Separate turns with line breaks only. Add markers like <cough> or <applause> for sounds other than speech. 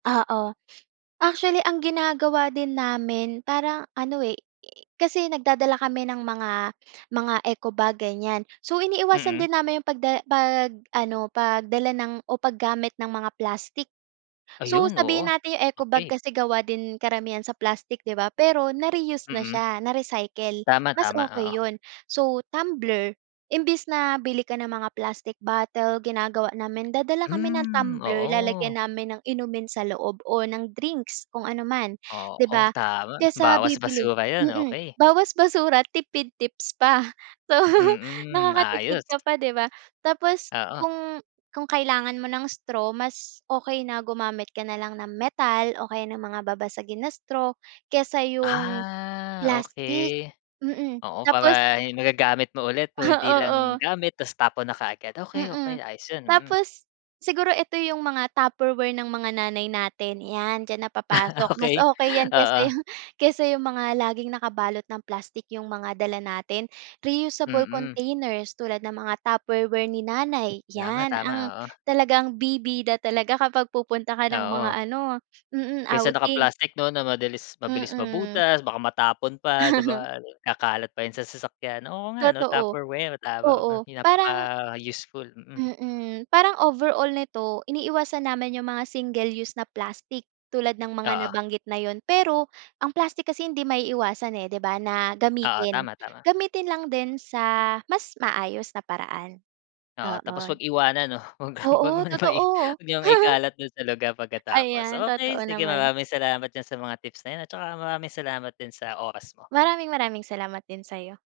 Oo, actually ang ginagawa din namin parang ano eh, kasi nagdadala kami ng mga mga eco bag, ganiyan. So, iniiwasan
Mm.
din namin yung pagda pag-ano, pagdala ng o paggamit ng mga plastic. So,
Ayun, oo,
sabihin natin yung eco bag
okey.
kasi gawa din karamihan sa plastic, 'di ba? Pero na-reuse na
Mm.
siya, na-recycle, mas
Tama-tama,
okey
oo.
yun. So, tumbler imbes na bili ka ng mga plastic bottle, ginagawa namin dadala kami ng
Hmm,
tumbler,
oo.
lalagyan namin ng inumin sa loob o ng drinks kung ano man, 'di
Oo,
ba,
tama,
kaysa
bawas
bibili,
basura yun,
mm,
okey.
bawas basura tipid tips pa. So,
Mm,
nakakatipid
ayos.
ka pa, 'di ba? Tapos
Oo.
kung kung kailangan mo ng straw mas okey na gumamit ka nalang ng metal o kaya ng mga babasagin na straw kaysa yung
Ah, okey,
plastic, mm.
oo.
Tapos
Para magagamit mo ulit, kung hindi
Ah,
lang
oo.
gamit tapos tapon na kaagad.
Mm,
Okey-okey, ayos yun, mm.
tapos siguro eto yung mga tupperware ng mga nanay natin, yan, diyan na
<laughs>
napapasok, mas
Okey,
okey yan kaysa
oo.
yung kaysa yung mga laging nakabalot ng plastic, yung mga dala natin. Reusable
Mm.
containers tulad ng mga tupperware ni nanay, yan
Tama-tama,
ang
oo.
talagang bibida talaga kapag pupunta ka ng mga
Oo.
ano, mm,
Kaysa
outing.
naka-plastic, 'no, na madilis mabilis
Mm.
mabutas. Baka matapon pa, 'di
<laughs>
ba? Kakalat pa yun sa sasakyan. Oo nga ano,
Totoo,
tupperware, tama,
oo, parang
napaka-useful, mm.
Mm, parang overall nito iniiwasan namin yung mga single use na plastic tulad ng mga
Oo.
nabanggit na yun. Pero ang plastic kasi hindi maiiwasan eh, di ba, na
Oo,
gamitin.
tama-tama.
Gamitin lang din sa mas maayos na paraan.
Oo, tapos
Oo.
'wag iwanan, 'no? 'Wag 'wag
Oo,
mo naman i
totoo.
'wag niyong
<laughs>
ikalat dun sa lugar pagkatapos.
Ayan, totoo
Okey sige,
naman.
maraming salamat diyan sa mga tips na yun at tsaka maraming salamat sa oras mo.
Maraming-maraming salamat din sa'yo.